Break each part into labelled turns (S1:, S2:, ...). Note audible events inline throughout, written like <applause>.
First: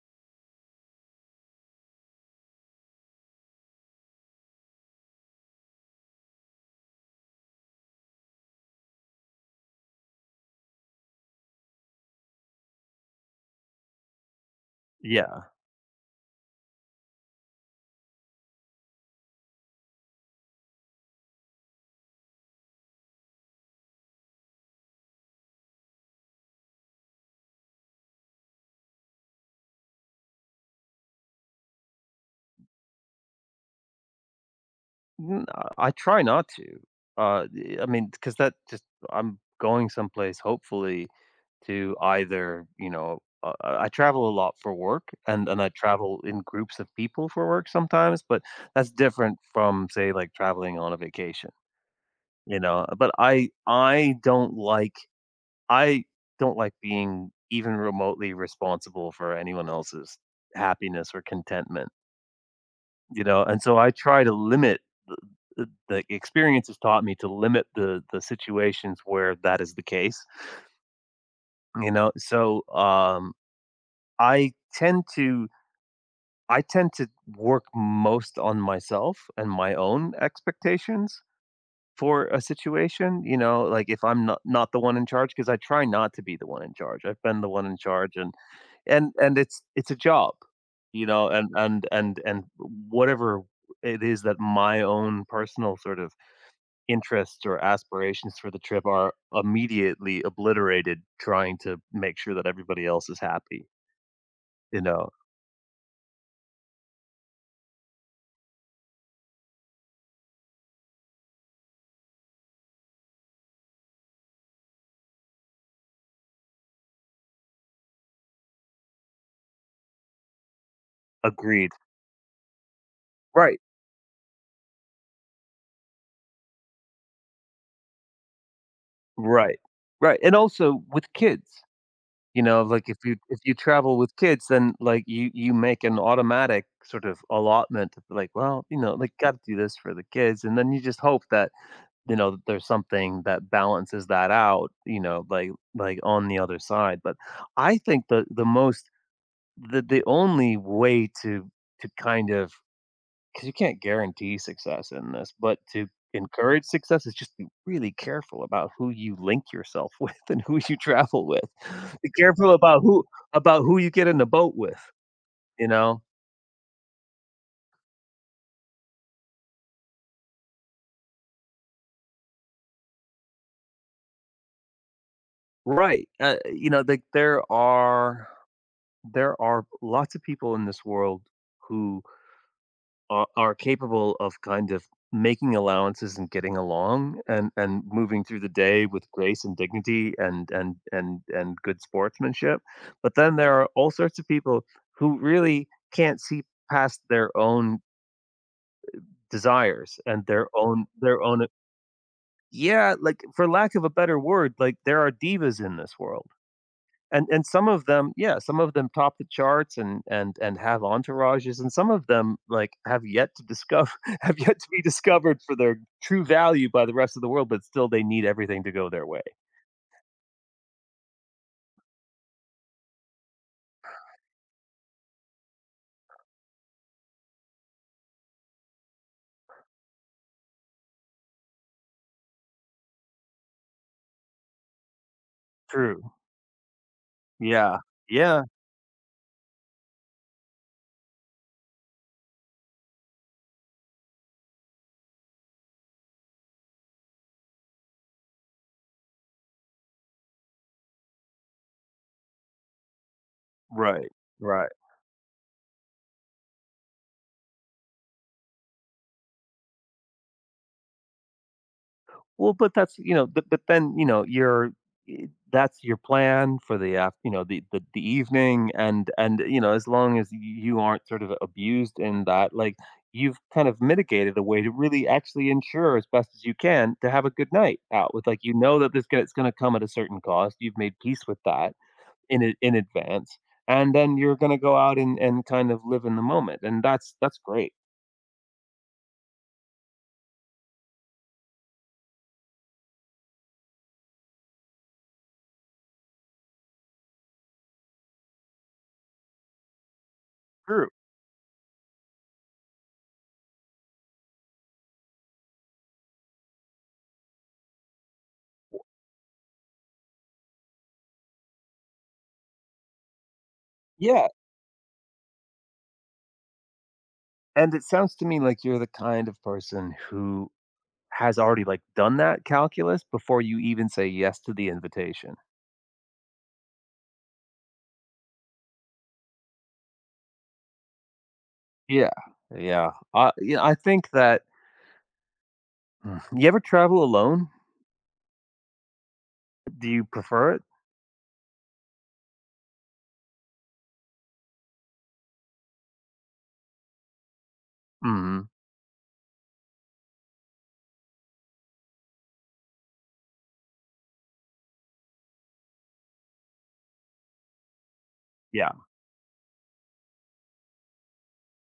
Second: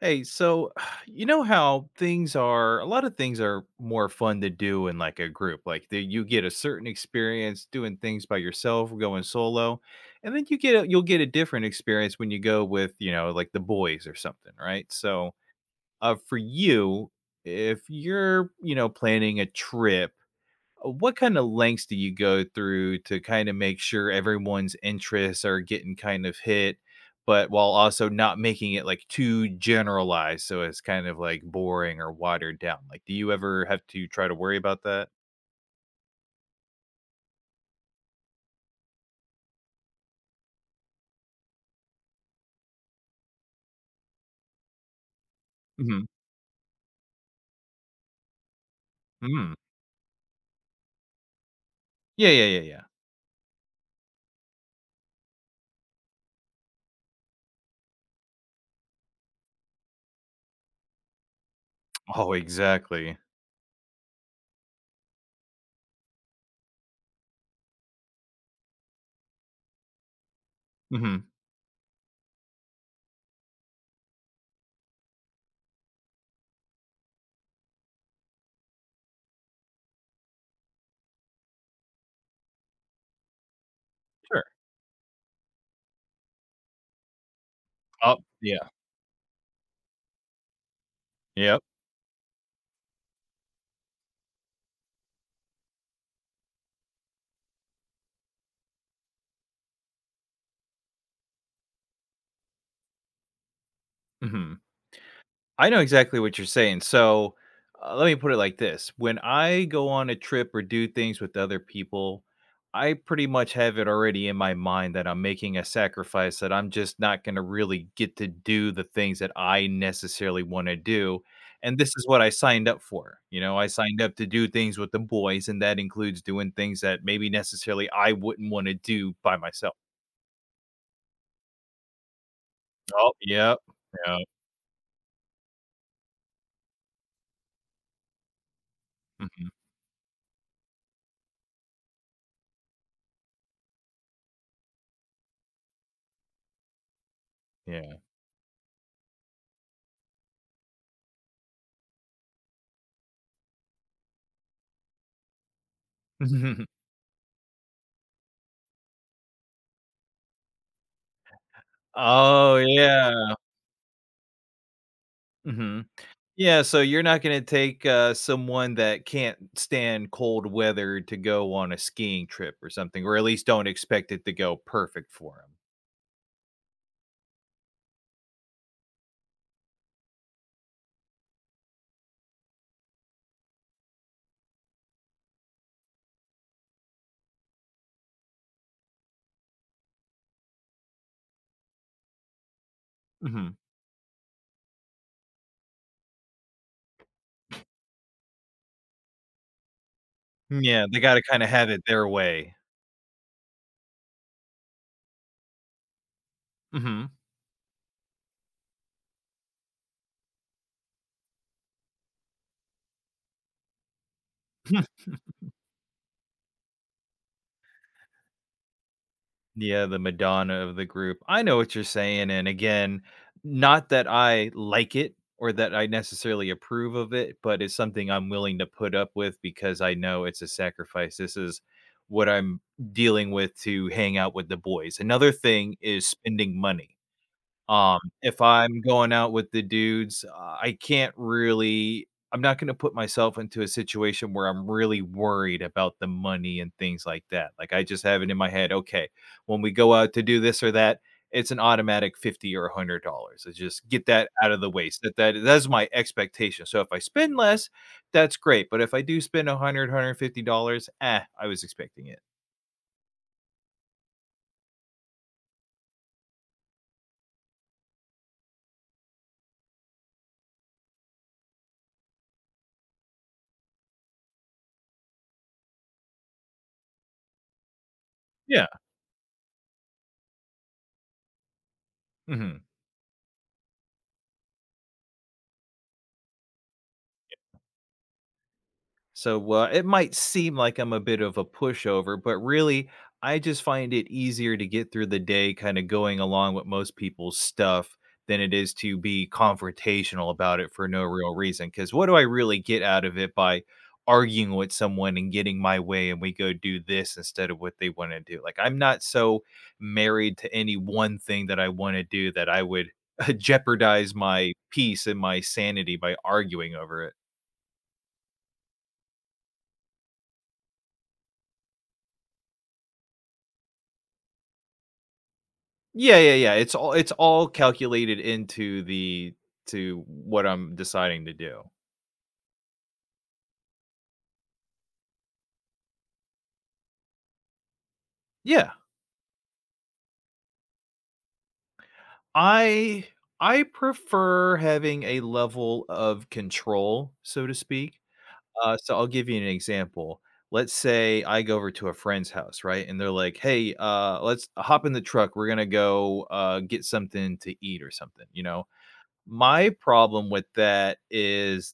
S1: Hey, so <sighs> you know how things are, a lot of things are more fun to do in like a group. Like you get a certain experience doing things by yourself, going solo, and then you'll get a different experience when you go with, like the boys or something, right? So,
S2: Yeah.
S1: for you, if you're, planning a trip, what kind of lengths do you go through to kind of make sure everyone's interests are getting kind of hit, but while also not making it like too generalized, so it's kind of like boring or watered down? Like, do you ever have to try to worry about that?
S2: N I try not to. Y I mean, because that just, I'm going someplace hopefully to either, you know, I travel a lot for work and I
S1: Mhm.
S2: travel in groups of people for work sometimes, but that's different
S1: Mm.
S2: from, say, like, traveling on a vacation,
S1: Yeah, yeah, yeah,
S2: you know?
S1: yeah.
S2: But I don't like, I don't like being even remotely responsible for anyone else's happiness or contentment,
S1: Oh, exactly.
S2: you know? And so I try to limit the experience has taught me to limit the situations where that is the case,
S1: Mhm.
S2: you know? So, I tend to I tend to work most on myself and my own expectations for a situation, you know, like if I'm not
S1: Sure.
S2: not the one in charge, because I try not to be the one in charge. I've been the one in charge
S1: Oh,
S2: and
S1: yeah.
S2: and and it's a job, you know, and
S1: Yep.
S2: and and and whatever it is that my own personal sort of interests or aspirations for the trip are immediately obliterated trying to make sure that everybody else is happy,
S1: Mhm.
S2: you know?
S1: I know exactly what you're saying. So let me put it like this. When I go on a trip or do things with other people, I pretty much have it already in my mind that I'm making a sacrifice, that I'm just not going to really get to do the things that I necessarily want to do.
S2: Agreed.
S1: And this is what I signed up for. You know,
S2: Right,
S1: I signed up to do things with the boys, and that includes doing things that maybe necessarily I wouldn't want to do by
S2: right,
S1: myself.
S2: right, and also with kids, you know, like, if
S1: Oh,
S2: you
S1: yep.
S2: travel with
S1: Yep.
S2: kids, then, like, you make an automatic sort of allotment of, like, well, you know, like, gotta
S1: Mhm.
S2: do this for the kids, and then you just hope that, you know, that there's something that balances that out, you know, like, on the other side. But I
S1: Yeah.
S2: think the most the only way to kind of, because you can't guarantee success in this, but to encourage
S1: <laughs>
S2: success is just be really careful about who you link yourself <laughs> with and who you travel with. Be careful
S1: Oh,
S2: about who,
S1: yeah.
S2: about who you get in the boat with. You
S1: Mhm.
S2: know,
S1: Yeah, so you're not gonna take, someone that can't stand cold weather to go on a skiing trip or something, or at least don't expect it to go perfect for
S2: right? You know, like there are lots of people in this world who are capable of kind of making allowances and getting along and moving through the day with grace and dignity and good sportsmanship, but then
S1: 'em.
S2: there are all sorts of people who really can't see past their own desires and their
S1: Mhm. Yeah,
S2: own,
S1: they gotta
S2: their
S1: kinda
S2: own.
S1: have it their way.
S2: Yeah, like for lack of a better word, like there are divas in this world,
S1: Mhm.
S2: and some of them, yeah, some of them top the charts and have entourages, and some of them like have yet to discover <laughs> have yet to be
S1: <laughs>
S2: discovered for their true value by the rest of the world, but still they need everything to go their way.
S1: Yeah, the Madonna of the group. I know what you're saying, and again, not that I like it or that I necessarily approve of it, but it's something I'm willing to put up with because I know it's a sacrifice. This is what I'm dealing with to hang out with the boys. Another thing is
S2: True.
S1: spending money.
S2: Yeah,
S1: If
S2: yeah,
S1: I'm going out with the dudes, I can't really I'm not gonna put myself into a situation where I'm really worried about the money and things like that. Like, I just have it in my head, "Okay, when we go out to do this or that, it's an automatic 50 or $100." I just get
S2: right,
S1: that out of the
S2: right.
S1: way, so that that's my expectation. So if I spend less, that's great, but if I do spend a hundred, $150, I was expecting it.
S2: Well, but that's, you know, but then you know, you're, I that's your plan for the af you know, the evening, and you know, as long as you aren't sort of abused in that, like, you've kind of mitigated a way to really actually ensure as best as you can to have a good night out with, like, you
S1: Yeah,
S2: know that this g it's gonna come at a certain cost, you've made peace with that in a
S1: mhm.
S2: in advance, and then you're gonna go out and kind of live in the moment, and that's great.
S1: So, it might seem like I'm a bit of a pushover, but really, I just find it easier to get through the day kind of going along with most people's stuff than it is to be confrontational about it for
S2: True.
S1: no real reason. Because what do I really get out of it by arguing with someone and getting my way and we go do this instead of what they want to do? Like, I'm not so married to any one thing that I want to do that I would <laughs> jeopardize
S2: Yeah,
S1: my peace and my sanity by arguing over it.
S2: and it sounds to me like you're the kind of person who has already, like, done that calculus before you even say yes to the invitation.
S1: Yeah, yeah, yeah. It's all calculated into the to what I'm deciding to do.
S2: Yeah, yeah. I, yeah, I think that. Mm. You ever travel alone?
S1: Yeah.
S2: Do you prefer it?
S1: I I prefer having a level of control, so to speak.
S2: Mhm.
S1: So I'll give you an example. Let's say I go over to a friend's house, right? And they're like, "Hey, let's hop in the truck. We're gonna go get something to eat or something." You know,
S2: Yeah,
S1: my problem with that is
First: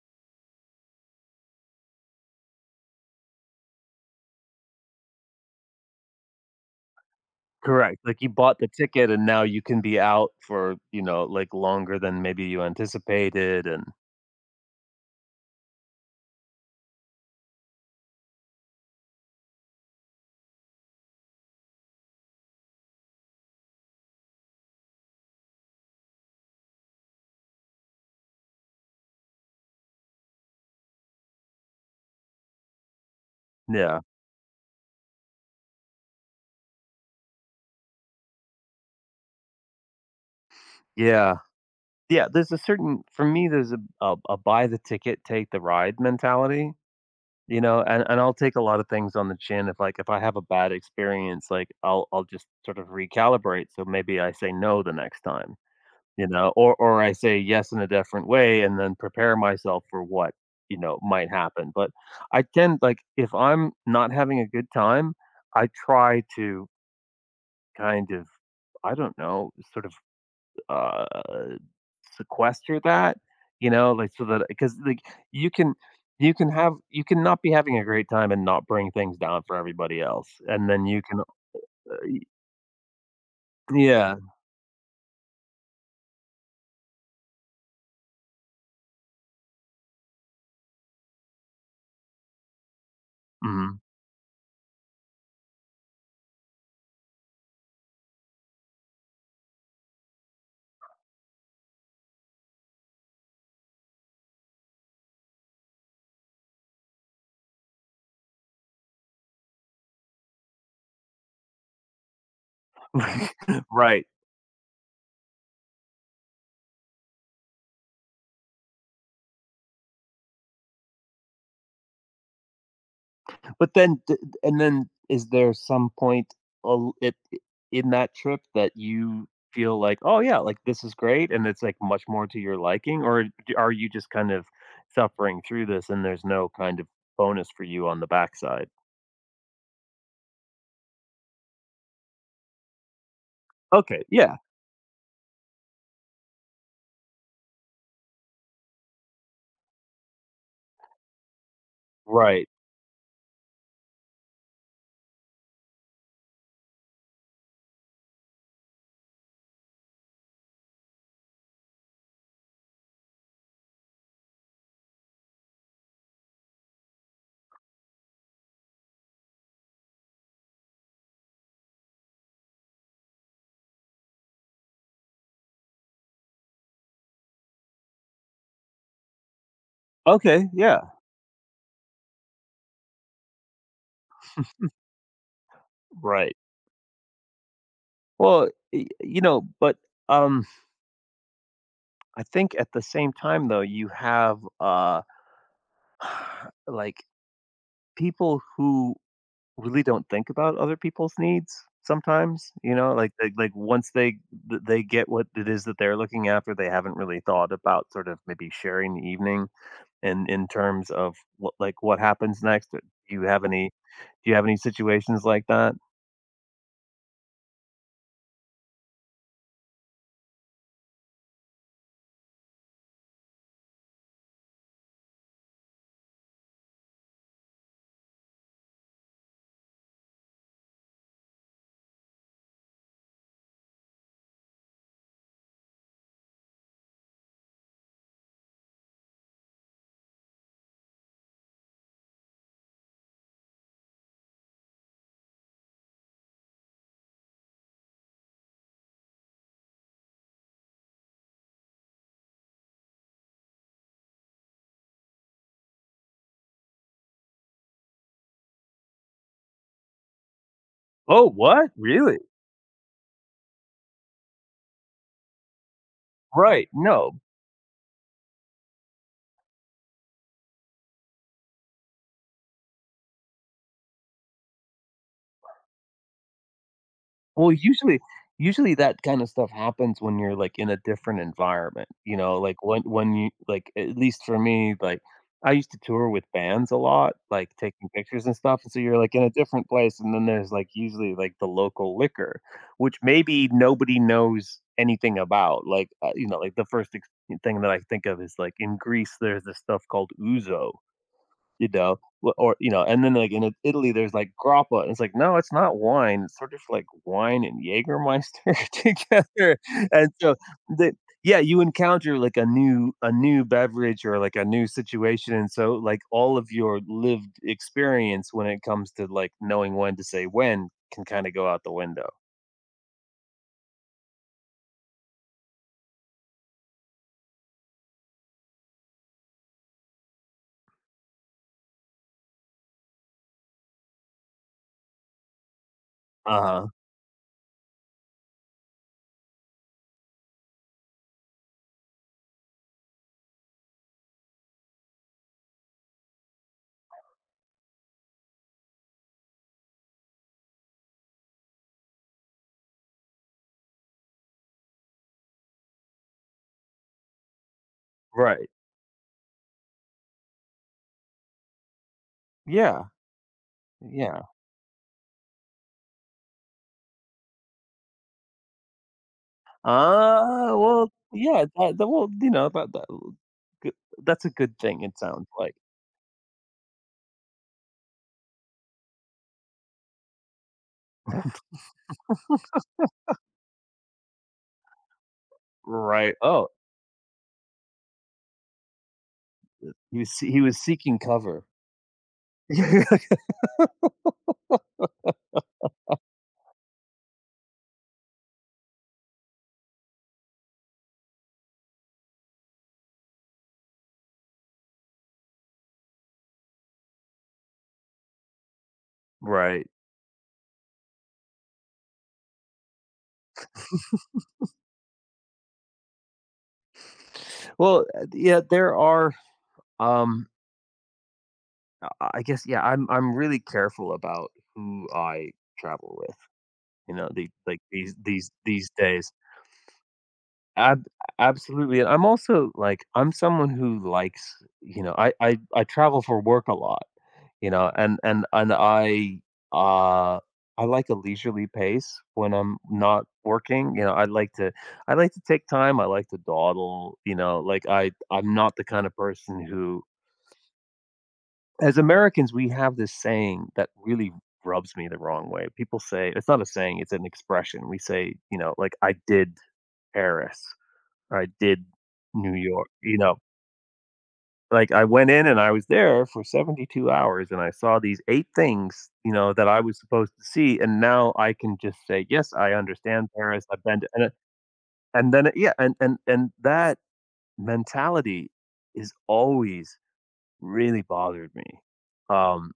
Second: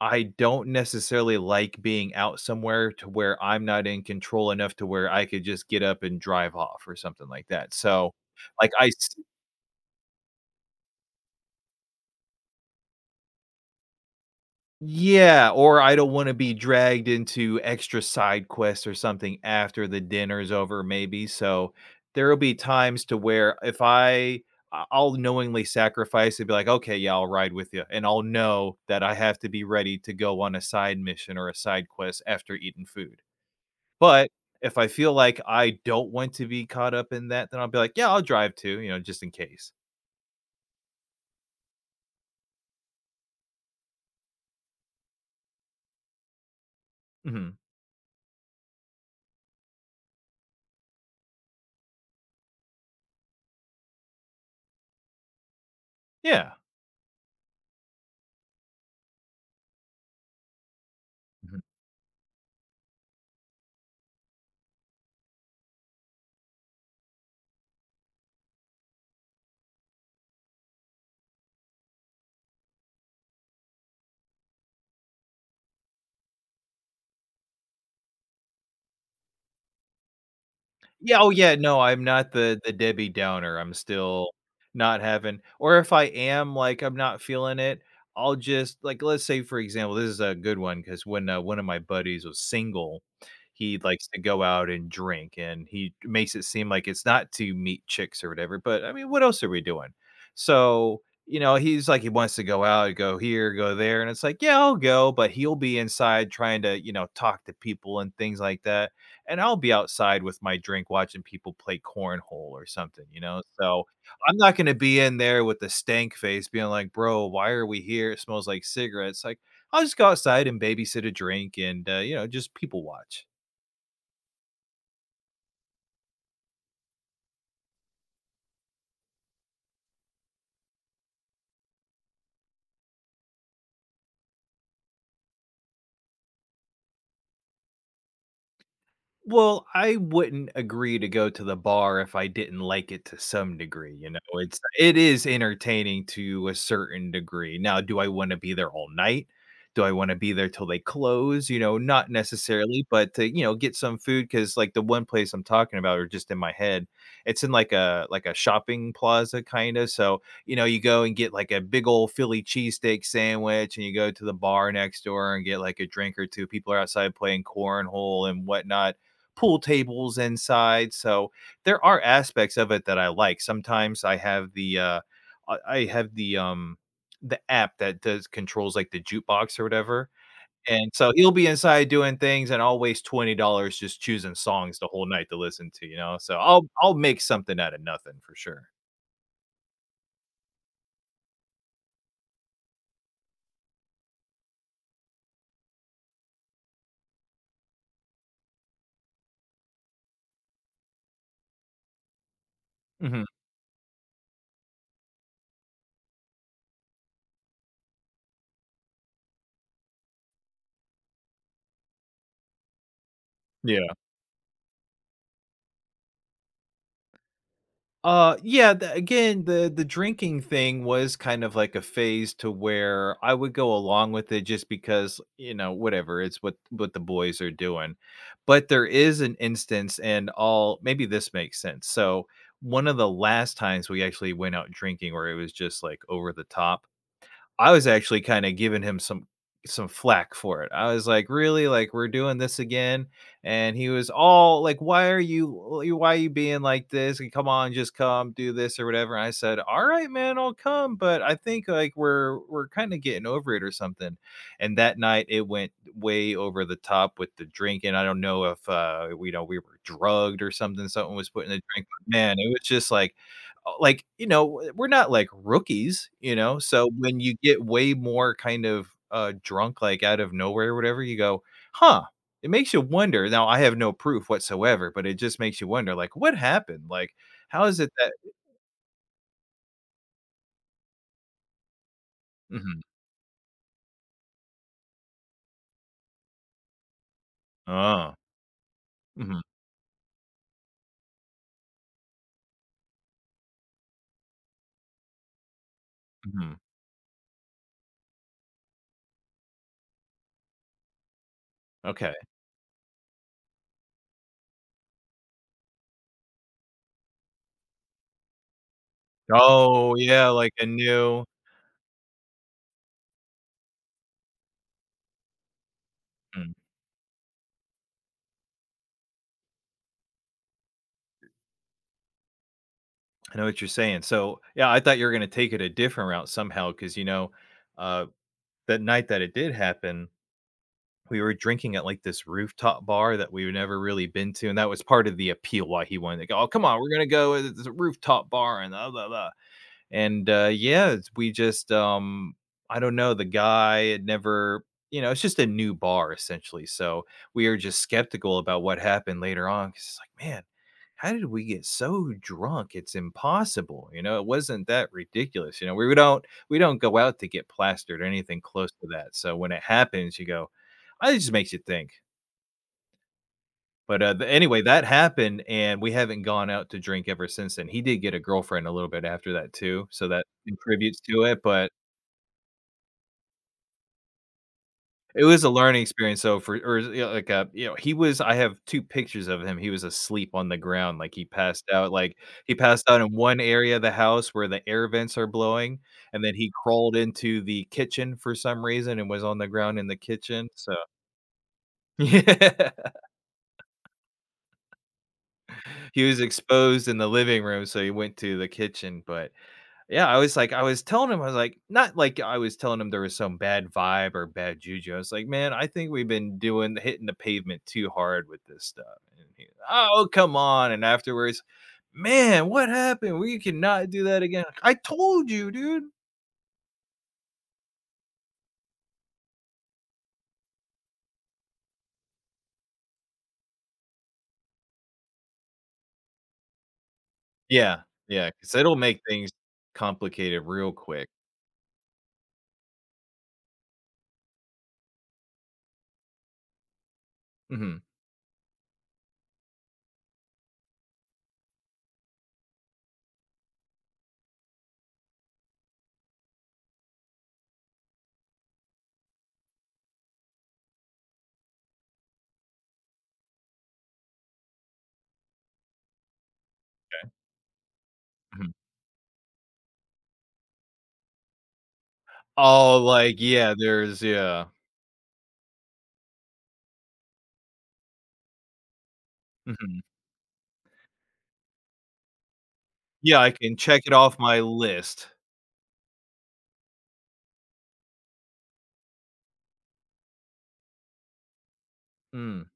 S1: I don't necessarily like being out somewhere to where I'm not in control enough to where I could just get up and drive off or something like that.
S2: correct.
S1: So,
S2: Like, you bought the
S1: like, I
S2: ticket
S1: s
S2: and now you can be out for, you know, like, longer than maybe you anticipated and.
S1: yeah, or I don't wanna be dragged into extra side quests or something after the dinner's over maybe, so there'll be times to where if I I I'll knowingly sacrifice and be like, "Okay, yeah, I'll ride with you," and I'll know that I have to be ready to go on a side mission or a side quest after eating food.
S2: Yeah,
S1: But if I feel like I don't want to be caught up in that, then I'll be like, "Yeah, I'll drive too," you know, just in case.
S2: yeah. Yeah, there's a certain, for me, there's a, a buy the ticket, take the ride mentality.
S1: Mhm.
S2: You know, and I'll take a lot of things on the chin if, like, if I have a bad experience, like, I'll just sort of recalibrate, so maybe I say no the next time, you know,
S1: Yeah.
S2: or I say yes in a different way and then prepare myself for what, you know, might happen. But I tend, like, if I'm not having a good time, I try to kind of, I don't know, sort of, uh, sequester that, you know, like, so that, because, like, you can, you can have, you can not be having a great time and not bring things down for everybody else, and then you
S1: Yeah,
S2: can.
S1: oh, yeah, no, I'm not the Debbie Downer. I'm
S2: Yeah,
S1: still not having, or if I am, like, I'm not feeling it, I'll just like, let's say, for example, this is a good one because when, one of my buddies was single, he
S2: mhm.
S1: likes to go out and drink, and he makes it seem like it's not to meet chicks or whatever, but, I mean, what else are we doing? So, he's like, he wants to go out, go here, go there, and it's like, "Yeah, I'll go," but he'll be inside trying to, talk to people and things like that, and I'll be outside with my drink watching people play cornhole or something, you know?
S2: <laughs>
S1: So,
S2: Right,
S1: I'm not gonna be in there with the stank face being like, "Bro, why are we here? It smells like cigarettes." Like, I'll just go outside and babysit a drink and, just people watch.
S2: but then d and then is there some point, al it in that trip that you feel like, "Oh, yeah, like, this is great," and it's, like, much more to your liking, or d are you just kind of suffering through this and there's no kind of bonus for you on the backside?
S1: Well, I wouldn't agree to go to the bar if I didn't like it to some degree,
S2: Okay,
S1: you know?
S2: yeah.
S1: It is entertaining to a certain degree. Now, do I wanna be there all night? Do I wanna be there till they close? You know, not
S2: Right.
S1: necessarily, but to, get some food, because like, the one place I'm talking about or just in my head, it's in, like a shopping plaza kinda, so, you go and get, like, a big old Philly cheesesteak sandwich, and you go to the bar next door and get, like, a drink or 2. People are outside playing cornhole and whatnot, pool tables inside. So there are aspects of it that I like. Sometimes I have the I have the app that does controls like the jukebox or whatever.
S2: Okay,
S1: And
S2: yeah,
S1: so he'll be inside doing things and I'll waste $20 just choosing songs the whole night to listen to. So
S2: right.
S1: I'll make something out of nothing for
S2: Well,
S1: sure.
S2: y you know, but, um, I think at the same time, though, you have, <sighs> like, people who really don't think about other people's needs sometimes, you know, like
S1: Hmm.
S2: once they th they get what it is that they're looking after, they haven't really thought about sort of maybe sharing the evening and in terms of what, like, what happens next. Do you have any,
S1: Yeah.
S2: do you have any situations like that?
S1: Yeah, the again, the drinking thing was kind of like a phase to where I would go along with it just because, whatever, it's what the boys are doing. But there is an instance, and all maybe this makes sense. So, one of the last times we actually went out drinking where it was just like over the top, I was actually kind of giving him some flack for it. I was like, "Really? Like we're doing this again?" And he was all like, "Why are why are you being like this? And come on, just come do this or whatever." And I said, "All right, man, I'll come, but I think like we're kind of getting over it or something." And that night it went way over the top with the drinking. I don't know if we were drugged or something, something was
S2: "Oh,
S1: put in the
S2: what?
S1: drink, but
S2: Really?"
S1: man, it was just like, we're not like rookies, you know?
S2: Right,
S1: So
S2: no.
S1: when you get way more kind of drunk like out of nowhere or whatever, you go, "Huh." It makes you wonder. Now, I have no proof whatsoever, but it just makes you wonder, like, what happened? Like,
S2: Well,
S1: how is it
S2: usually
S1: that.
S2: usually that kind of stuff happens when you're, like, in a different environment, you know, like,
S1: Mhm.
S2: when you like, at least for me, like, I used to tour with bands a lot, like, taking
S1: Oh.
S2: pictures and stuff, and so you're, like, in a
S1: Mhm.
S2: different place, and then there's, like, usually, like, the local liquor, which maybe nobody knows anything about, like, you know,
S1: Mhm.
S2: like, the first ex thing that I think of is, like, in Greece, there's this stuff called ouzo. You know,
S1: Okay.
S2: w or, you know, and then, like, in I Italy, there's, like, grappa, and it's like, "No, it's not wine, it's sort of like wine and Jägermeister <laughs> together,"
S1: Oh,
S2: and
S1: yeah,
S2: so,
S1: like a
S2: the
S1: new.
S2: yeah, you encounter, like, a new, a new beverage or, like, a new situation, and so, like, all of
S1: Mm,
S2: your lived experience when it comes to, like, knowing when to say when can kinda go out the window.
S1: I know what you're saying. So, yeah, I thought you were gonna take it a different route somehow, because uh, that night that it did happen, we were drinking at, like, this rooftop bar that we've never really been to, and that was part of the appeal why he wanted to go, "Oh, come
S2: Uh-huh.
S1: on, we're gonna go, it's a rooftop bar and blah, blah, blah." And yeah, we just I don't know, the guy had never, it's just a new bar essentially, so we are just skeptical about what happened later on, because it's like, man, how did we get so drunk? It's impossible. You know, it wasn't that ridiculous. You know, we don't go out to get plastered or anything
S2: Right.
S1: close to that. So when it happens, you go, it just makes you think.
S2: Yeah.
S1: But,
S2: Yeah.
S1: th anyway, that happened, and we haven't gone out to drink ever since then. He did get a girlfriend a little bit after that too, so that
S2: Well,
S1: contributes to it,
S2: yeah,
S1: but
S2: that that well, you know, that Good. That's a good thing, it
S1: it
S2: sounds
S1: was a
S2: like.
S1: learning experience. So like, he was I have 2 pictures of him. He was asleep on the ground, like, he passed out, like, he passed out in one area of the house where the air vents are blowing,
S2: Right.
S1: and then
S2: Oh,
S1: he crawled into the kitchen for some reason and was on the ground in the
S2: he was, he
S1: kitchen,
S2: was
S1: so
S2: seeking cover.
S1: <laughs> yeah.
S2: <laughs>
S1: He was exposed in the living room, so he went to the kitchen. But yeah, I was telling him, I was like, not like, I was telling him there was some bad vibe or bad juju. I was like, "Man, I think we've been doing hitting the pavement too hard with this stuff." And he,
S2: Right.
S1: "Oh, come on." And afterwards, "Man, what happened? We cannot do that again." I told you, dude.
S2: Well, yeah, there are, um, I I guess, yeah, I'm really careful about who I travel with, you know, the like
S1: Yeah.
S2: these
S1: Yeah,
S2: these
S1: because 'cause
S2: these
S1: it'll make
S2: days.
S1: things complicated real
S2: Ab
S1: quick.
S2: absolutely. And I'm also like, I'm someone who likes, you know, I travel for work a lot. You know,
S1: Mhm,
S2: and uh, I like a leisurely pace when I'm not working, you know, I like to take time, I like to dawdle, you know, like I'm not the kind of person who, as Americans, we have this saying that really rubs me the wrong way. People say it's not a saying, it's an expression. We say, you
S1: mhm.
S2: know, like I did Paris or I did New York,
S1: Oh,
S2: you
S1: like,
S2: know,
S1: yeah, there's, yeah.
S2: like, I went in and I was there for 72 hours and I saw these 8 things, you know, that I was
S1: Mhm.
S2: supposed to see, and now I can just say, "Yes, I understand
S1: Yeah, I
S2: Paris,
S1: can
S2: I've been
S1: check
S2: to,"
S1: it
S2: and it,
S1: off my list.
S2: and yeah, and that mentality is always really bothered me,
S1: Mm.
S2: um,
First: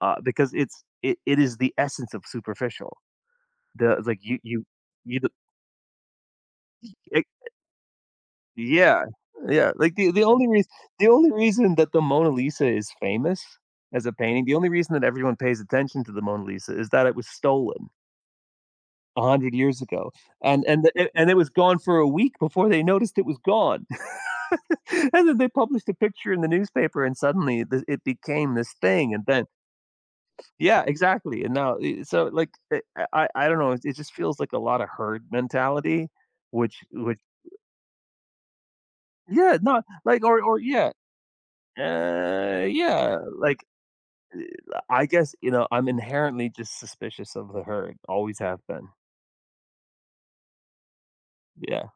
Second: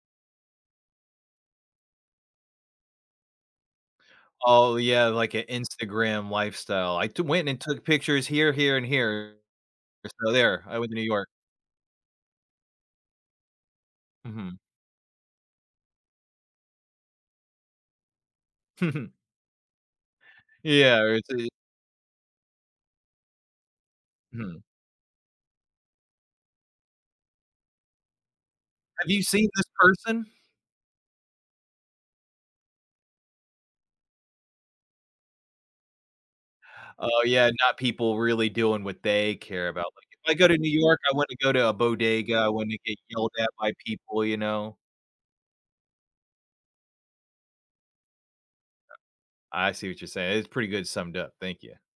S2: because it is the essence of superficial. The like, you you
S1: Oh, yeah,
S2: you
S1: like an Instagram lifestyle. I t went and took pictures here, here, and
S2: Yeah,
S1: here.
S2: yeah, like,
S1: So there, I went to New
S2: the
S1: York.
S2: only reason that the Mona Lisa is famous as a painting, the
S1: Mhm.
S2: only reason that everyone pays attention to the Mona Lisa is that it was stolen
S1: <laughs>
S2: 100 years ago, and and
S1: Yeah,
S2: the
S1: or it's
S2: and it
S1: a,
S2: was gone for a week before they noticed it was gone,
S1: mhm.
S2: <laughs> and then they published a picture in the newspaper, and suddenly the it became this
S1: Have
S2: thing,
S1: you
S2: and then,
S1: seen this person?
S2: yeah, exactly, and now I so, like, I don't know, it just feels like a lot of herd mentality, which
S1: Oh, yeah, not people really doing what they
S2: yeah,
S1: care about.
S2: not
S1: Like, if
S2: like,
S1: I go to
S2: or
S1: New
S2: yeah.
S1: York, I want to go to a bodega, I want to get
S2: Yeah,
S1: yelled at
S2: like,
S1: by people, you know?
S2: I guess, you know, I'm inherently just suspicious of the herd, always have been.
S1: I see what you're saying. It's pretty good summed up. Thank you.
S2: Yeah.